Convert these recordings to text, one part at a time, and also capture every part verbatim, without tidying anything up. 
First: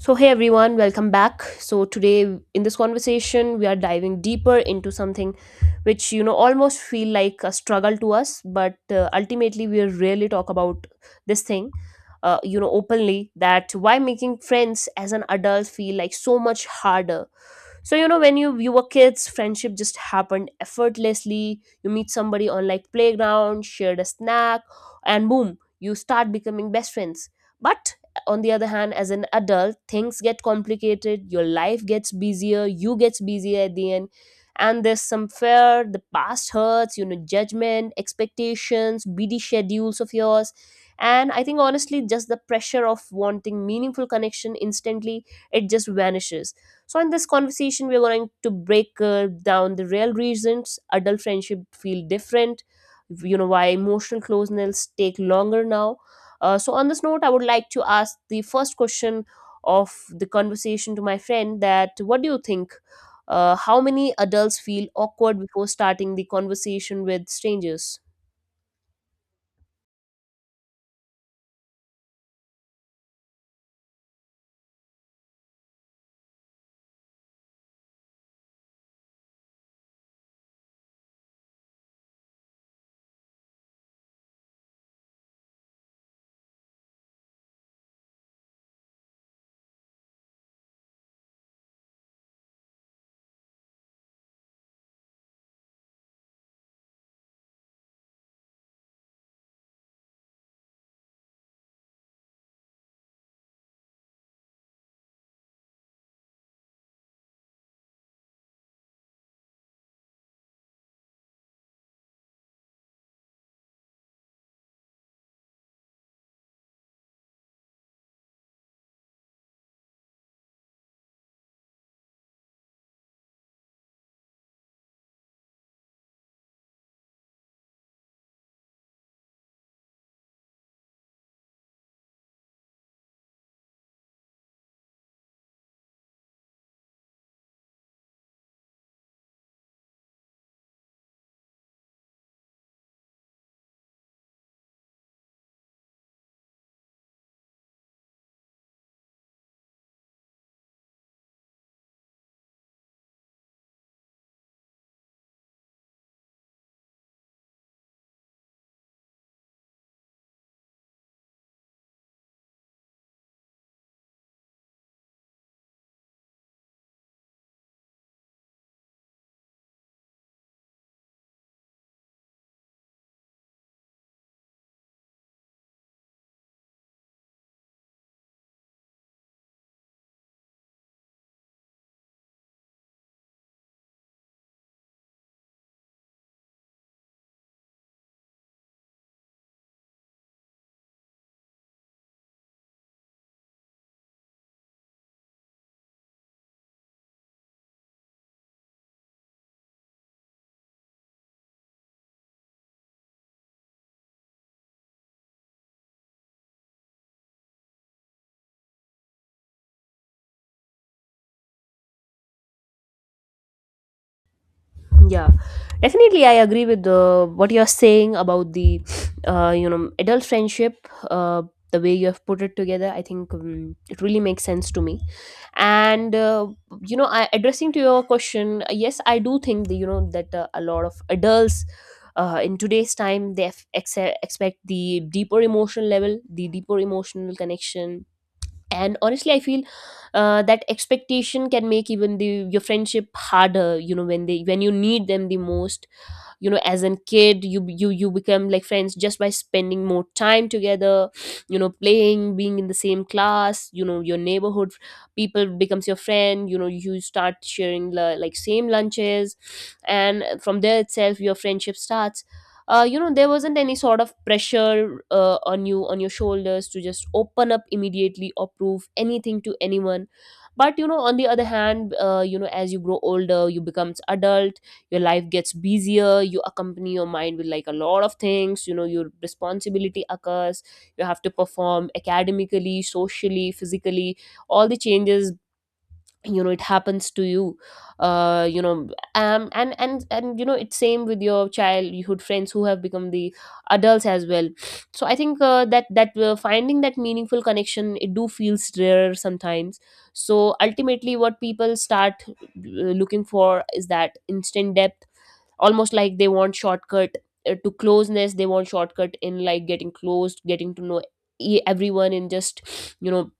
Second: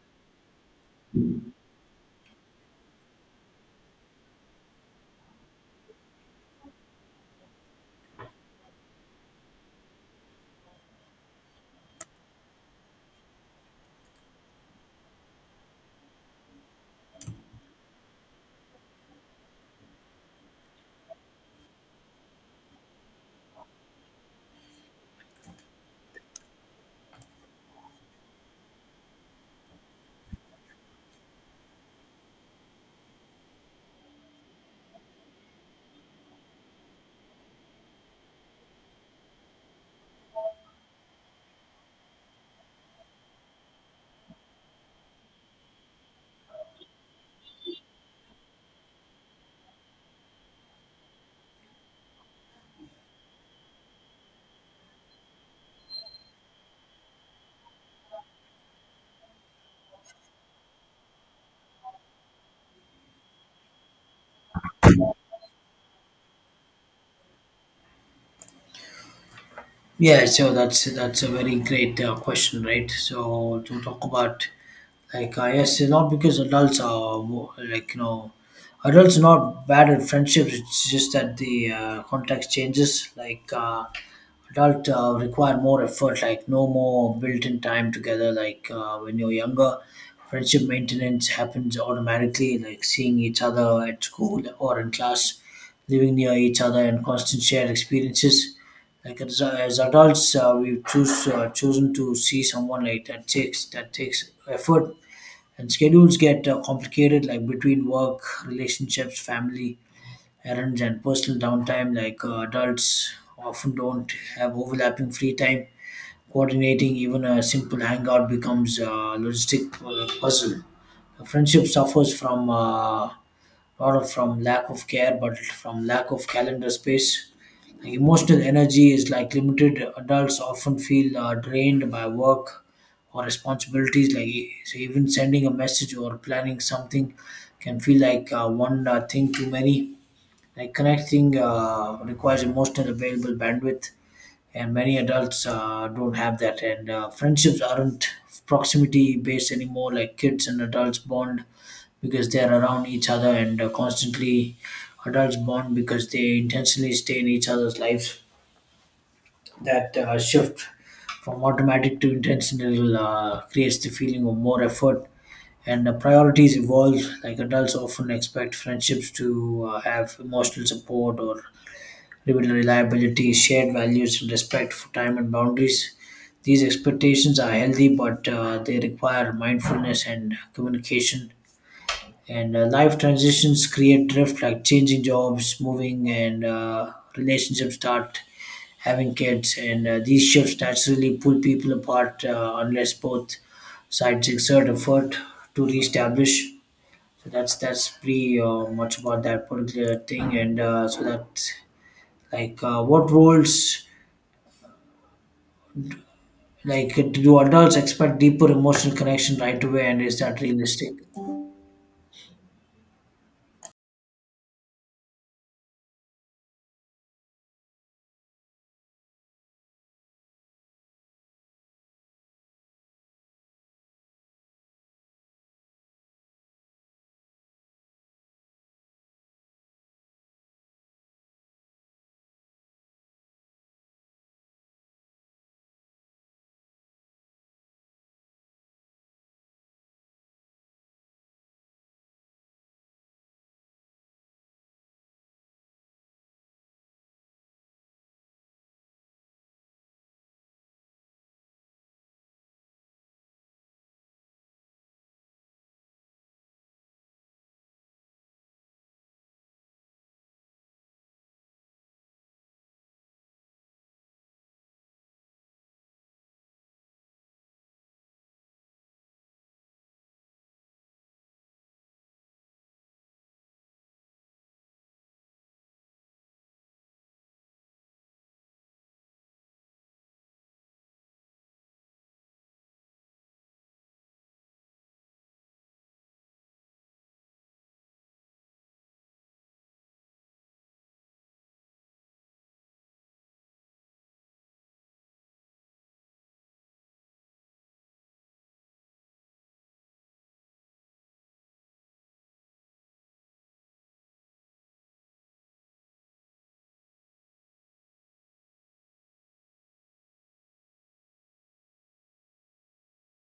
So, hey everyone, welcome back. So, today in this conversation, we are diving deeper into something which you know almost feel like a struggle to us, but uh, ultimately, we rarely talk about this thing, uh, you know, openly that why making friends as an adult feel like so much harder. So you know when you you were kids, friendship just happened effortlessly. You meet somebody on like playground, shared a snack, and boom, you start becoming best friends. But on the other hand, as an adult, things get complicated, your life gets busier, you gets busier at the end, and there's some fear, the past hurts, you know judgment, expectations, busy schedules of yours, and I think honestly just the pressure of wanting meaningful connection instantly, it just vanishes. So, in this conversation, we're going to break uh, down the real reasons adult friendship feel different, you know, why emotional closeness take longer now. Uh, so, on this note, I would like to ask the first question of the conversation to my friend that what do you think, uh, how many adults feel awkward before starting the conversation with strangers? Yeah, so that's that's a very great uh, question, right? So to talk about like uh, yes, it's not because adults are mo- like you know adults are not bad at friendships. It's just that the uh, context changes. Like uh, adult uh, require more effort like no more built-in time together like uh, when you're younger friendship maintenance happens automatically like seeing each other at school or in class living near each other and constant shared experiences like as, as adults uh, we've choose, uh, chosen to see someone like that takes that takes effort and schedules get uh, complicated like between work relationships family errands, and personal downtime like uh, adults often don't have overlapping free time. Coordinating even a simple hangout becomes a logistic uh, puzzle. A friendship suffers from uh, not of- from lack of care, but from lack of calendar space. Like, emotional energy is like limited. Adults often feel uh, drained by work or responsibilities. Like e- so even sending a message or planning something can feel like uh, one uh, thing too many like connecting uh, requires emotional available bandwidth, and many adults uh, don't have that. And uh, friendships aren't proximity based anymore. Like kids and adults bond because they're around each other and uh, constantly. Adults bond because they intentionally stay in each other's lives. That uh, shift from automatic to intentional uh, creates the feeling of more effort, and the priorities evolve like adults often expect friendships to uh, have emotional support or reliability, shared values, and respect for time and boundaries. These expectations are healthy, but uh, they require mindfulness and communication. And uh, life transitions create drift, like changing jobs, moving, and uh, relationships start having kids. And uh, these shifts naturally pull people apart uh, unless both sides exert effort to reestablish. So that's that's pretty uh, much about that particular thing, and uh, so that like, uh, what roles, like, do adults expect deeper emotional connection right away, and is that realistic? Yeah, definitely I agree with the, what you're saying about the uh, you know adult friendship. Uh, the way you have put it together, I think um, it really makes sense to me. And uh, you know I, addressing to your question, uh, yes I do think that you know that uh, a lot of adults uh, in today's time, they f- exe- expect the deeper emotional level, the deeper emotional connection. And honestly I feel uh, that expectation can make even the your friendship harder, you know when they when you need them the most. You know as a kid, you you you become like friends just by spending more time together. You know playing, being in the same class, you know your neighborhood people becomes your friend. You know you start sharing la- like same lunches. And from there itself, your friendship starts. Uh, you know there wasn't any sort of pressure uh, on you, on your shoulders, to just open up immediately or prove anything to anyone. But you know on the other hand, uh, you know as you grow older, you becomes adult, your life gets busier, you accompany your mind with like a lot of things, you know your responsibility occurs, you have to perform academically, socially, physically, all the changes, you know it happens to you. Uh you know um and and and you know it's same with your childhood friends who have become the adults as well. So I think uh, that that uh, finding that meaningful connection, it do feels rare sometimes. So ultimately what people start uh, looking for is that instant depth, almost like they want shortcut uh, to closeness. They want shortcut in like getting closed, getting to know e- everyone in just you know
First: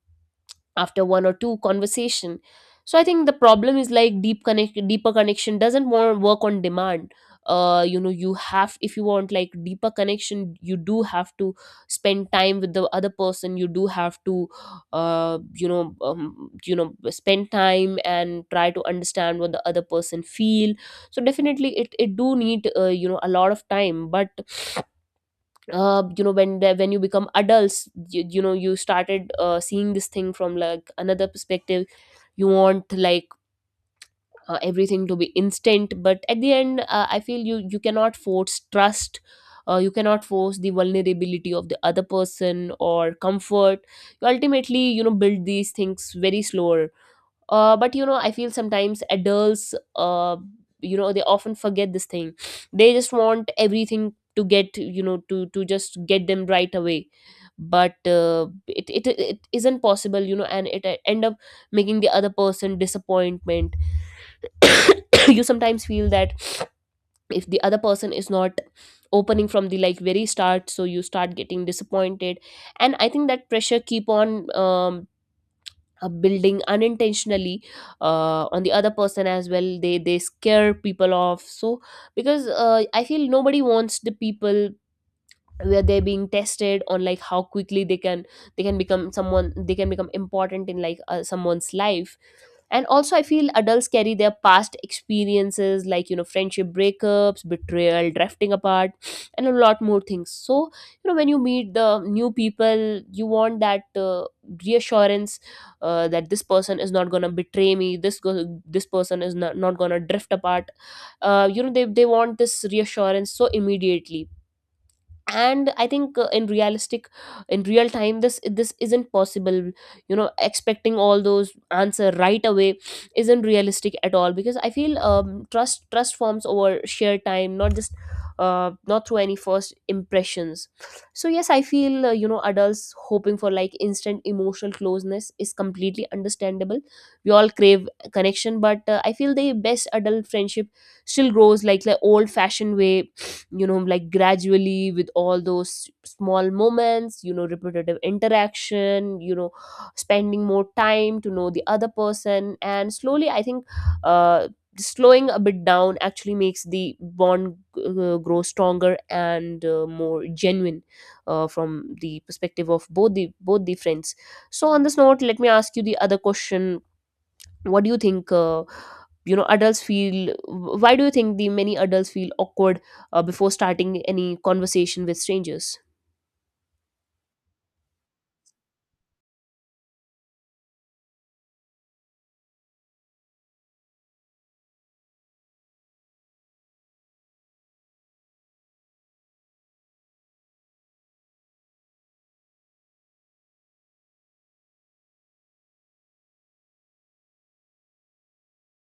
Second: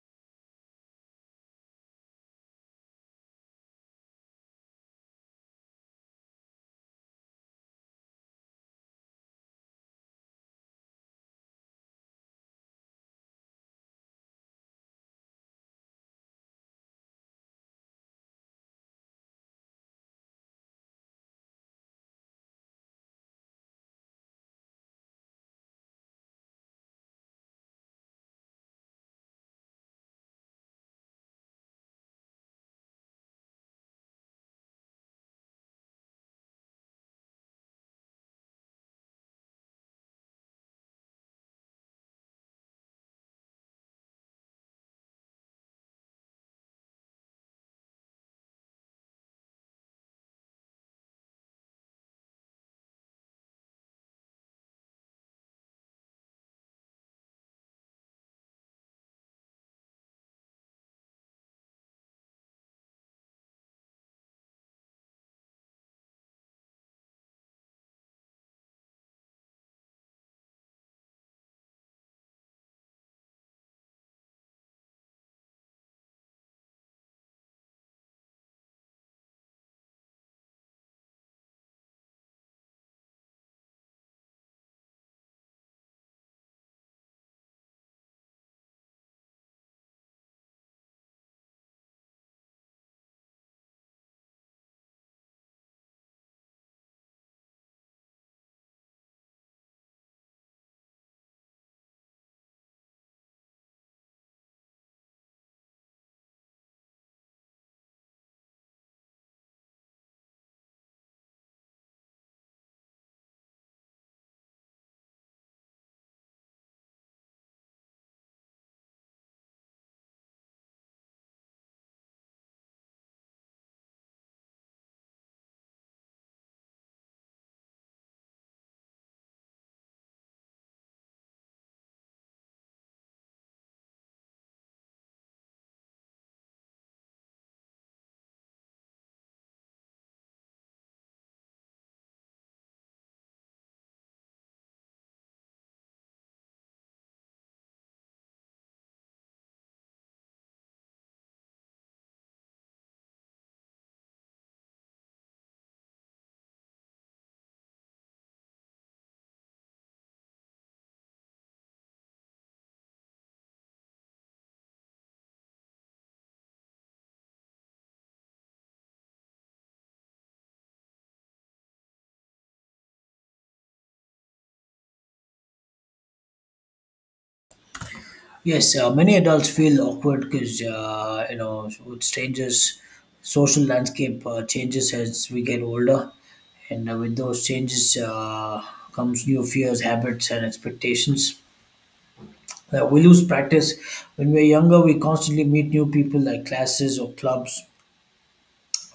after one or two conversation. So I think the problem is like deep connect deeper connection doesn't want work on demand. uh you know you have If you want like deeper connection, you do have to spend time with the other person. You do have to uh you know um, you know spend time and try to understand what the other person feel. So definitely it it do need uh, you know a lot of time. But uh, you know when the, when you become adults, you, you know you started uh, seeing this thing from like another perspective. You want like uh, everything to be instant. But at the end, uh, I feel you you cannot force trust. Uh, you cannot force the vulnerability of the other person or comfort. You ultimately you know build these things very slower. Uh, but you know I feel sometimes adults uh, you know they often forget this thing. They just want everything to get you know to to just get them right away. But uh, it, it it isn't possible, you know and it uh, end up making the other person disappointment. You sometimes feel that if the other person is not opening from the like very start, so you start getting disappointed. And I think that pressure keep on um, uh, building unintentionally uh, on the other person as well. They they scare people off. So because uh, I feel nobody wants the people where they're being tested on like how quickly they can they can become someone, they can become important in like uh, someone's life. And also I feel adults carry their past experiences, like you know friendship, breakups, betrayal, drifting apart, and a lot more things. So you know when you meet the new people, you want that uh, reassurance, uh, that this person is not gonna betray me, this go- this person is not, not gonna drift apart. uh, you know they, they want this reassurance so immediately. And I think uh, in realistic in real time, this this isn't possible, you know expecting all those answer right away isn't realistic at all, because I feel um, trust trust forms over shared time, not just uh, not through any first impressions. So yes, I feel uh, you know adults hoping for like instant emotional closeness is completely understandable. We all crave connection. But uh, I feel the best adult friendship still grows like the old fashioned way, you know like gradually, with all those small moments, you know repetitive interaction, you know spending more time to know the other person. And slowly I think uh, slowing a bit down actually makes the bond uh, grow stronger and uh, more genuine, uh, from the perspective of both the both the friends. So on this note, let me ask you the other question. What do you think, uh, you know adults feel why do you think the many adults feel awkward uh, before starting any conversation with strangers? Yes, uh, many adults feel awkward because uh, you know with strangers, social landscape uh, changes as we get older, and uh, with those changes uh, comes new fears, habits, and expectations. Uh, we lose practice when we're younger. We constantly meet new people like classes or clubs,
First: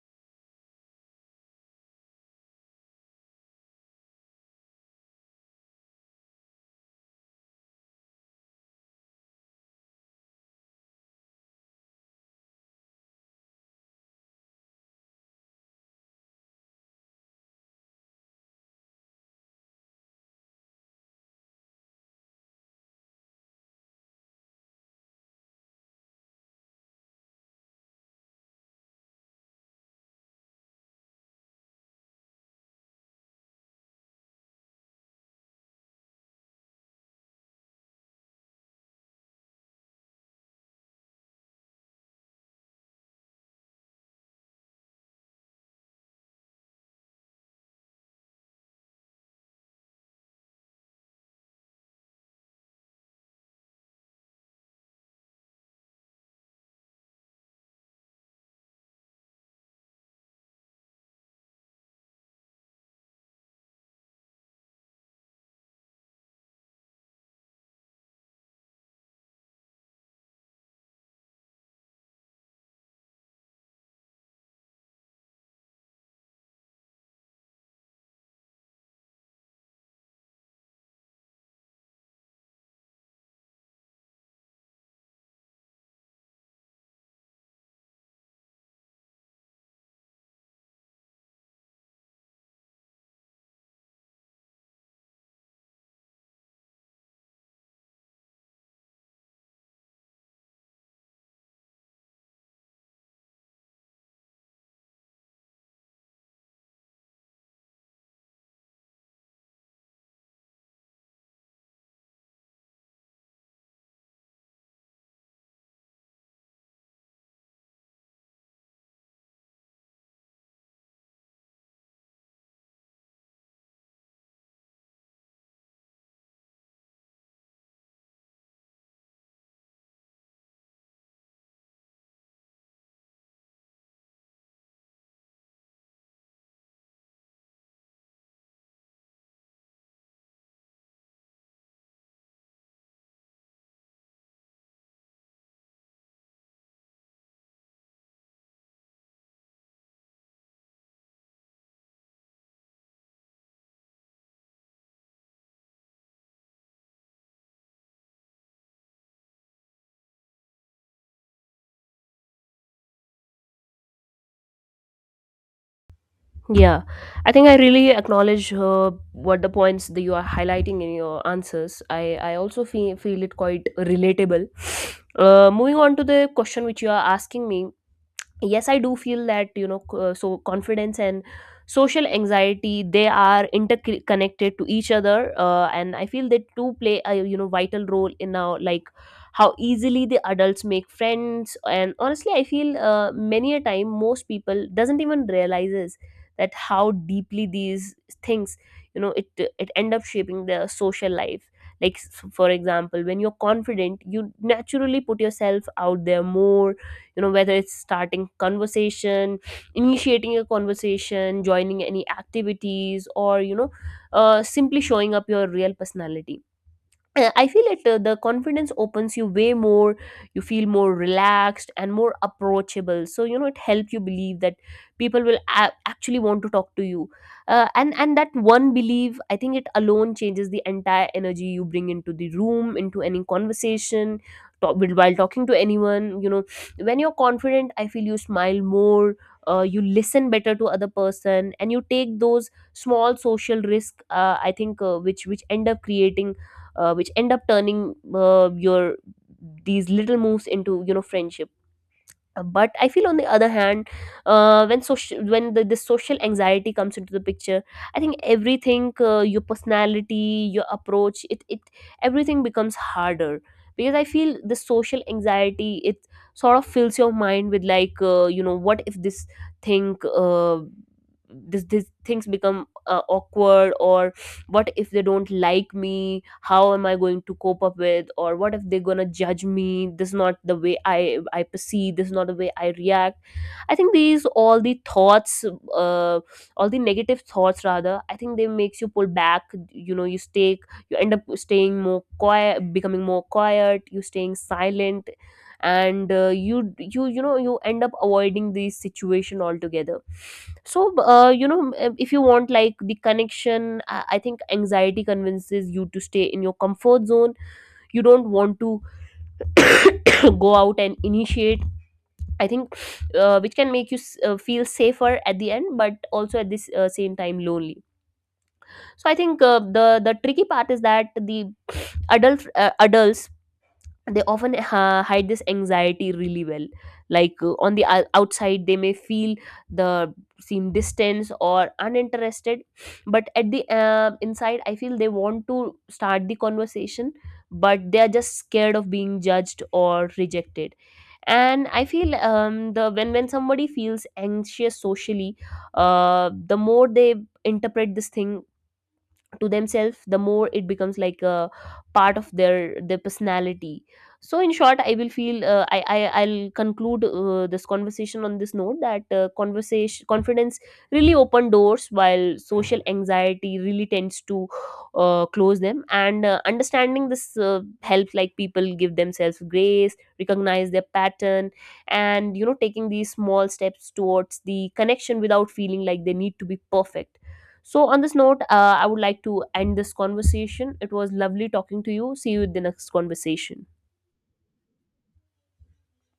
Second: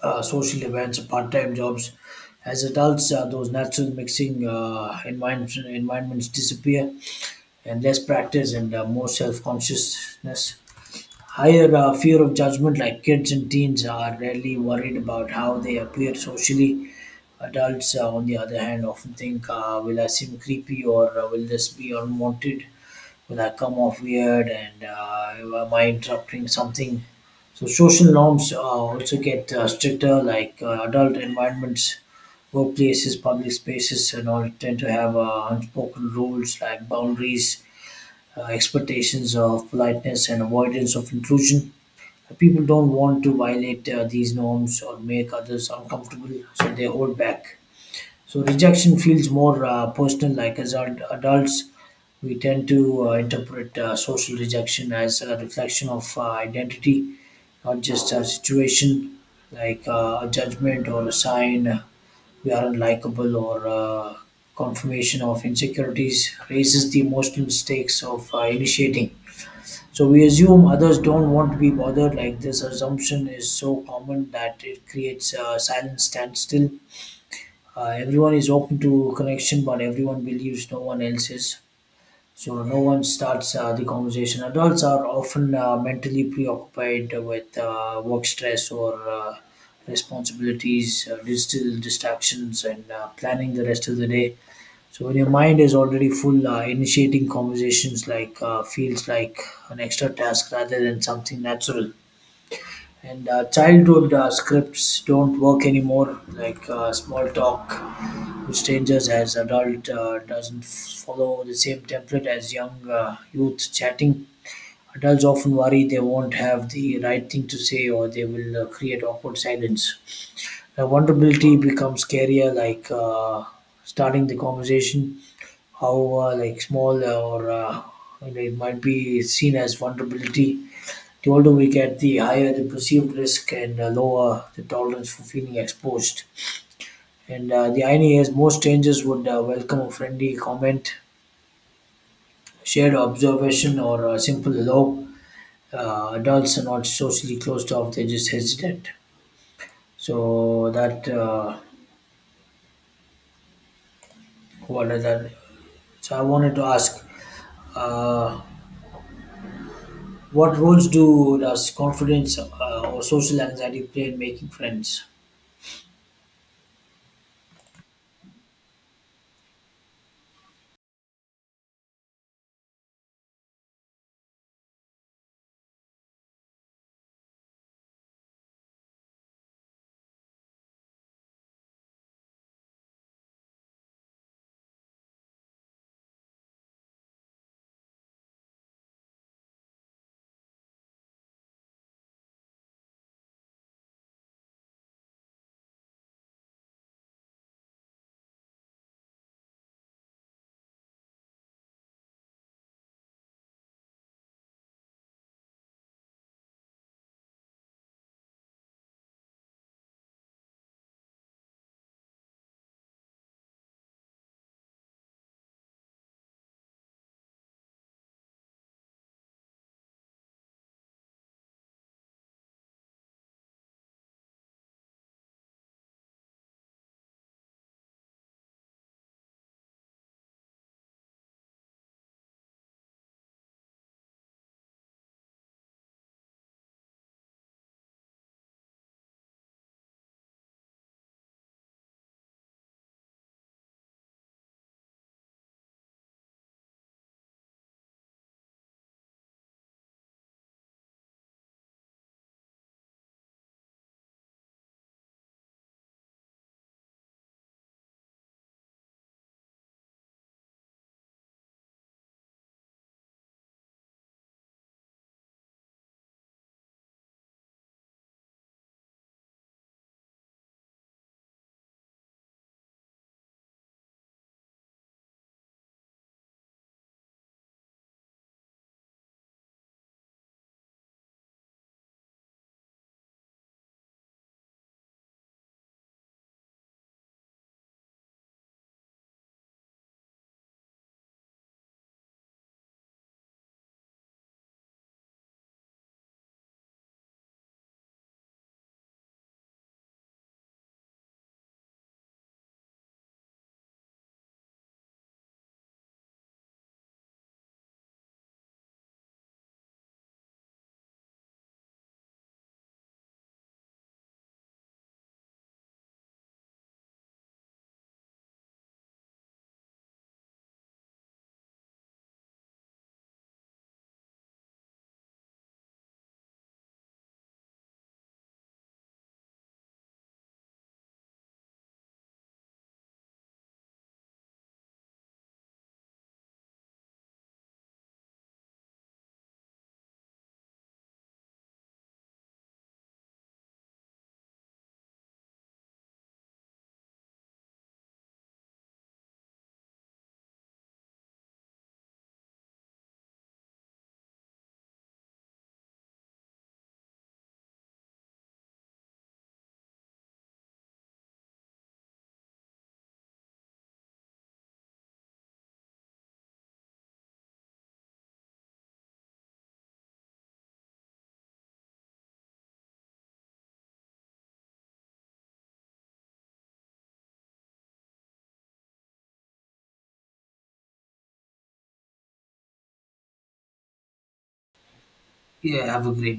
uh, social events, part-time jobs. As adults, uh, those natural mixing uh, environments, environments disappear, and less practice and uh, more self-consciousness, higher uh, fear of judgment, like kids and teens are rarely worried about how they appear socially. Adults, uh, on the other hand, often think, uh, will I seem creepy, or uh, will this be unwanted? Will I come off weird, and uh, am I interrupting something? So, social norms uh, also get uh, stricter, like uh, adult environments, workplaces, public spaces, and all tend to have uh, unspoken rules like boundaries, uh, expectations of politeness, and avoidance of intrusion. People don't want to violate uh, these norms or make others uncomfortable, so they hold back. So rejection feels more uh, personal. Like as ad- adults, we tend to uh, interpret uh, social rejection as a reflection of uh, identity, not just a situation, like uh, a judgment or a sign we aren't likable, or uh, confirmation of insecurities raises the emotional stakes of uh, initiating. So we assume others don't want to be bothered. Like this assumption is so common that it creates a silent standstill. Uh, everyone is open to connection, but everyone believes no one else is. So no one starts uh, the conversation. Adults are often uh, mentally preoccupied with uh, work stress or uh, responsibilities, uh, digital distractions, and uh, planning the rest of the day, so when your mind is already full, uh, initiating conversations like uh, feels like an extra task rather than something natural. And uh, childhood uh, scripts don't work anymore, like uh, small talk with strangers as adult uh, doesn't follow the same template as young uh, youth chatting. Adults often worry they won't have the right thing to say, or they will uh, create awkward silence. Now, vulnerability becomes scarier, like uh, starting the conversation. How uh, like small uh, or uh, and it might be seen as vulnerability. The older we get, the higher the perceived risk and uh, lower the tolerance for feeling exposed. And uh, the irony is, most strangers would uh, welcome a friendly comment, shared observation, or a simple hello. Uh, adults are not socially closed off; they're just hesitant. So that. Uh, What is that? So I wanted to ask, uh, what roles do does confidence uh, or social anxiety play in making friends? Yeah, I think I really acknowledge uh, what the points that you are highlighting in your answers. I, I also feel, feel it quite relatable. Uh, moving on to the question which you are asking me, yes I do feel that you know c- uh, so confidence and social anxiety, they are interconnected to each other, uh, and I feel they do play a you know vital role in our like how easily the adults make friends. And honestly I feel uh, many a time most people doesn't even realizes that how deeply these things, you know it it end up shaping their social life. Like s- for example, when you're confident, you naturally put yourself out there more, you know whether it's starting conversation, initiating a conversation, joining any activities, or you know uh, simply showing up your real personality. uh, I feel it. Uh, the confidence opens you way more. You feel more relaxed and more approachable. So you know it helps you believe that people will a- actually want to talk to you, uh, and and that one belief, I think it alone changes the entire energy you bring into the room, into any conversation, talk, while talking to anyone. You know, when you're confident, I feel you smile more. Uh, you listen better to other person, and you take those small social risk, uh, I think uh, which which end up creating uh, which end up turning uh, your these little moves into you know friendship. Uh, but I feel on the other hand, uh, when social when the, the social anxiety comes into the picture, I think everything, uh, your personality, your approach, it, it everything becomes harder. Because I feel the social anxiety, it sort of fills your mind with like uh, you know what if this thing, uh, this, this things become uh, awkward, or what if they don't like me, how am I going to cope up with, or what if they're going to judge me, this is not the way i i perceive, this is not the way I react. I think these all the thoughts uh, all the negative thoughts rather, I think they makes you pull back. you know you stay you end up staying more quiet, becoming more quiet, you staying silent, and uh, you you you know you end up avoiding this situation altogether. So b- uh, you know m- um, if you want like the connection, I, I think anxiety convinces you to stay in your comfort zone. You don't want to go out and initiate, I think, uh, which can make you s- uh, feel safer at the end, but also at this uh, same time lonely. So I think uh, the the tricky part is that the adult uh, adults, they often uh, hide this anxiety really well. Like uh, on the ou- outside they may feel the seem distance or uninterested, but at the uh, inside, I feel they want to start the conversation, but they are just scared of being judged or rejected. And I feel um, the when when somebody feels anxious socially, uh, the more they interpret this thing to themselves, the more it becomes like a part of their their personality. So in short, I will feel uh, I, I I'll conclude uh, this conversation on this note that uh, conversation confidence really open doors, while social anxiety really tends to uh, close them, and uh, understanding this uh, helps like people give themselves grace, recognize their pattern, and you know taking these small steps towards the connection without feeling like they need to be perfect. So, on this note, uh, I would like to end this conversation. It was lovely talking to you. See you in the next conversation. Yeah, have a great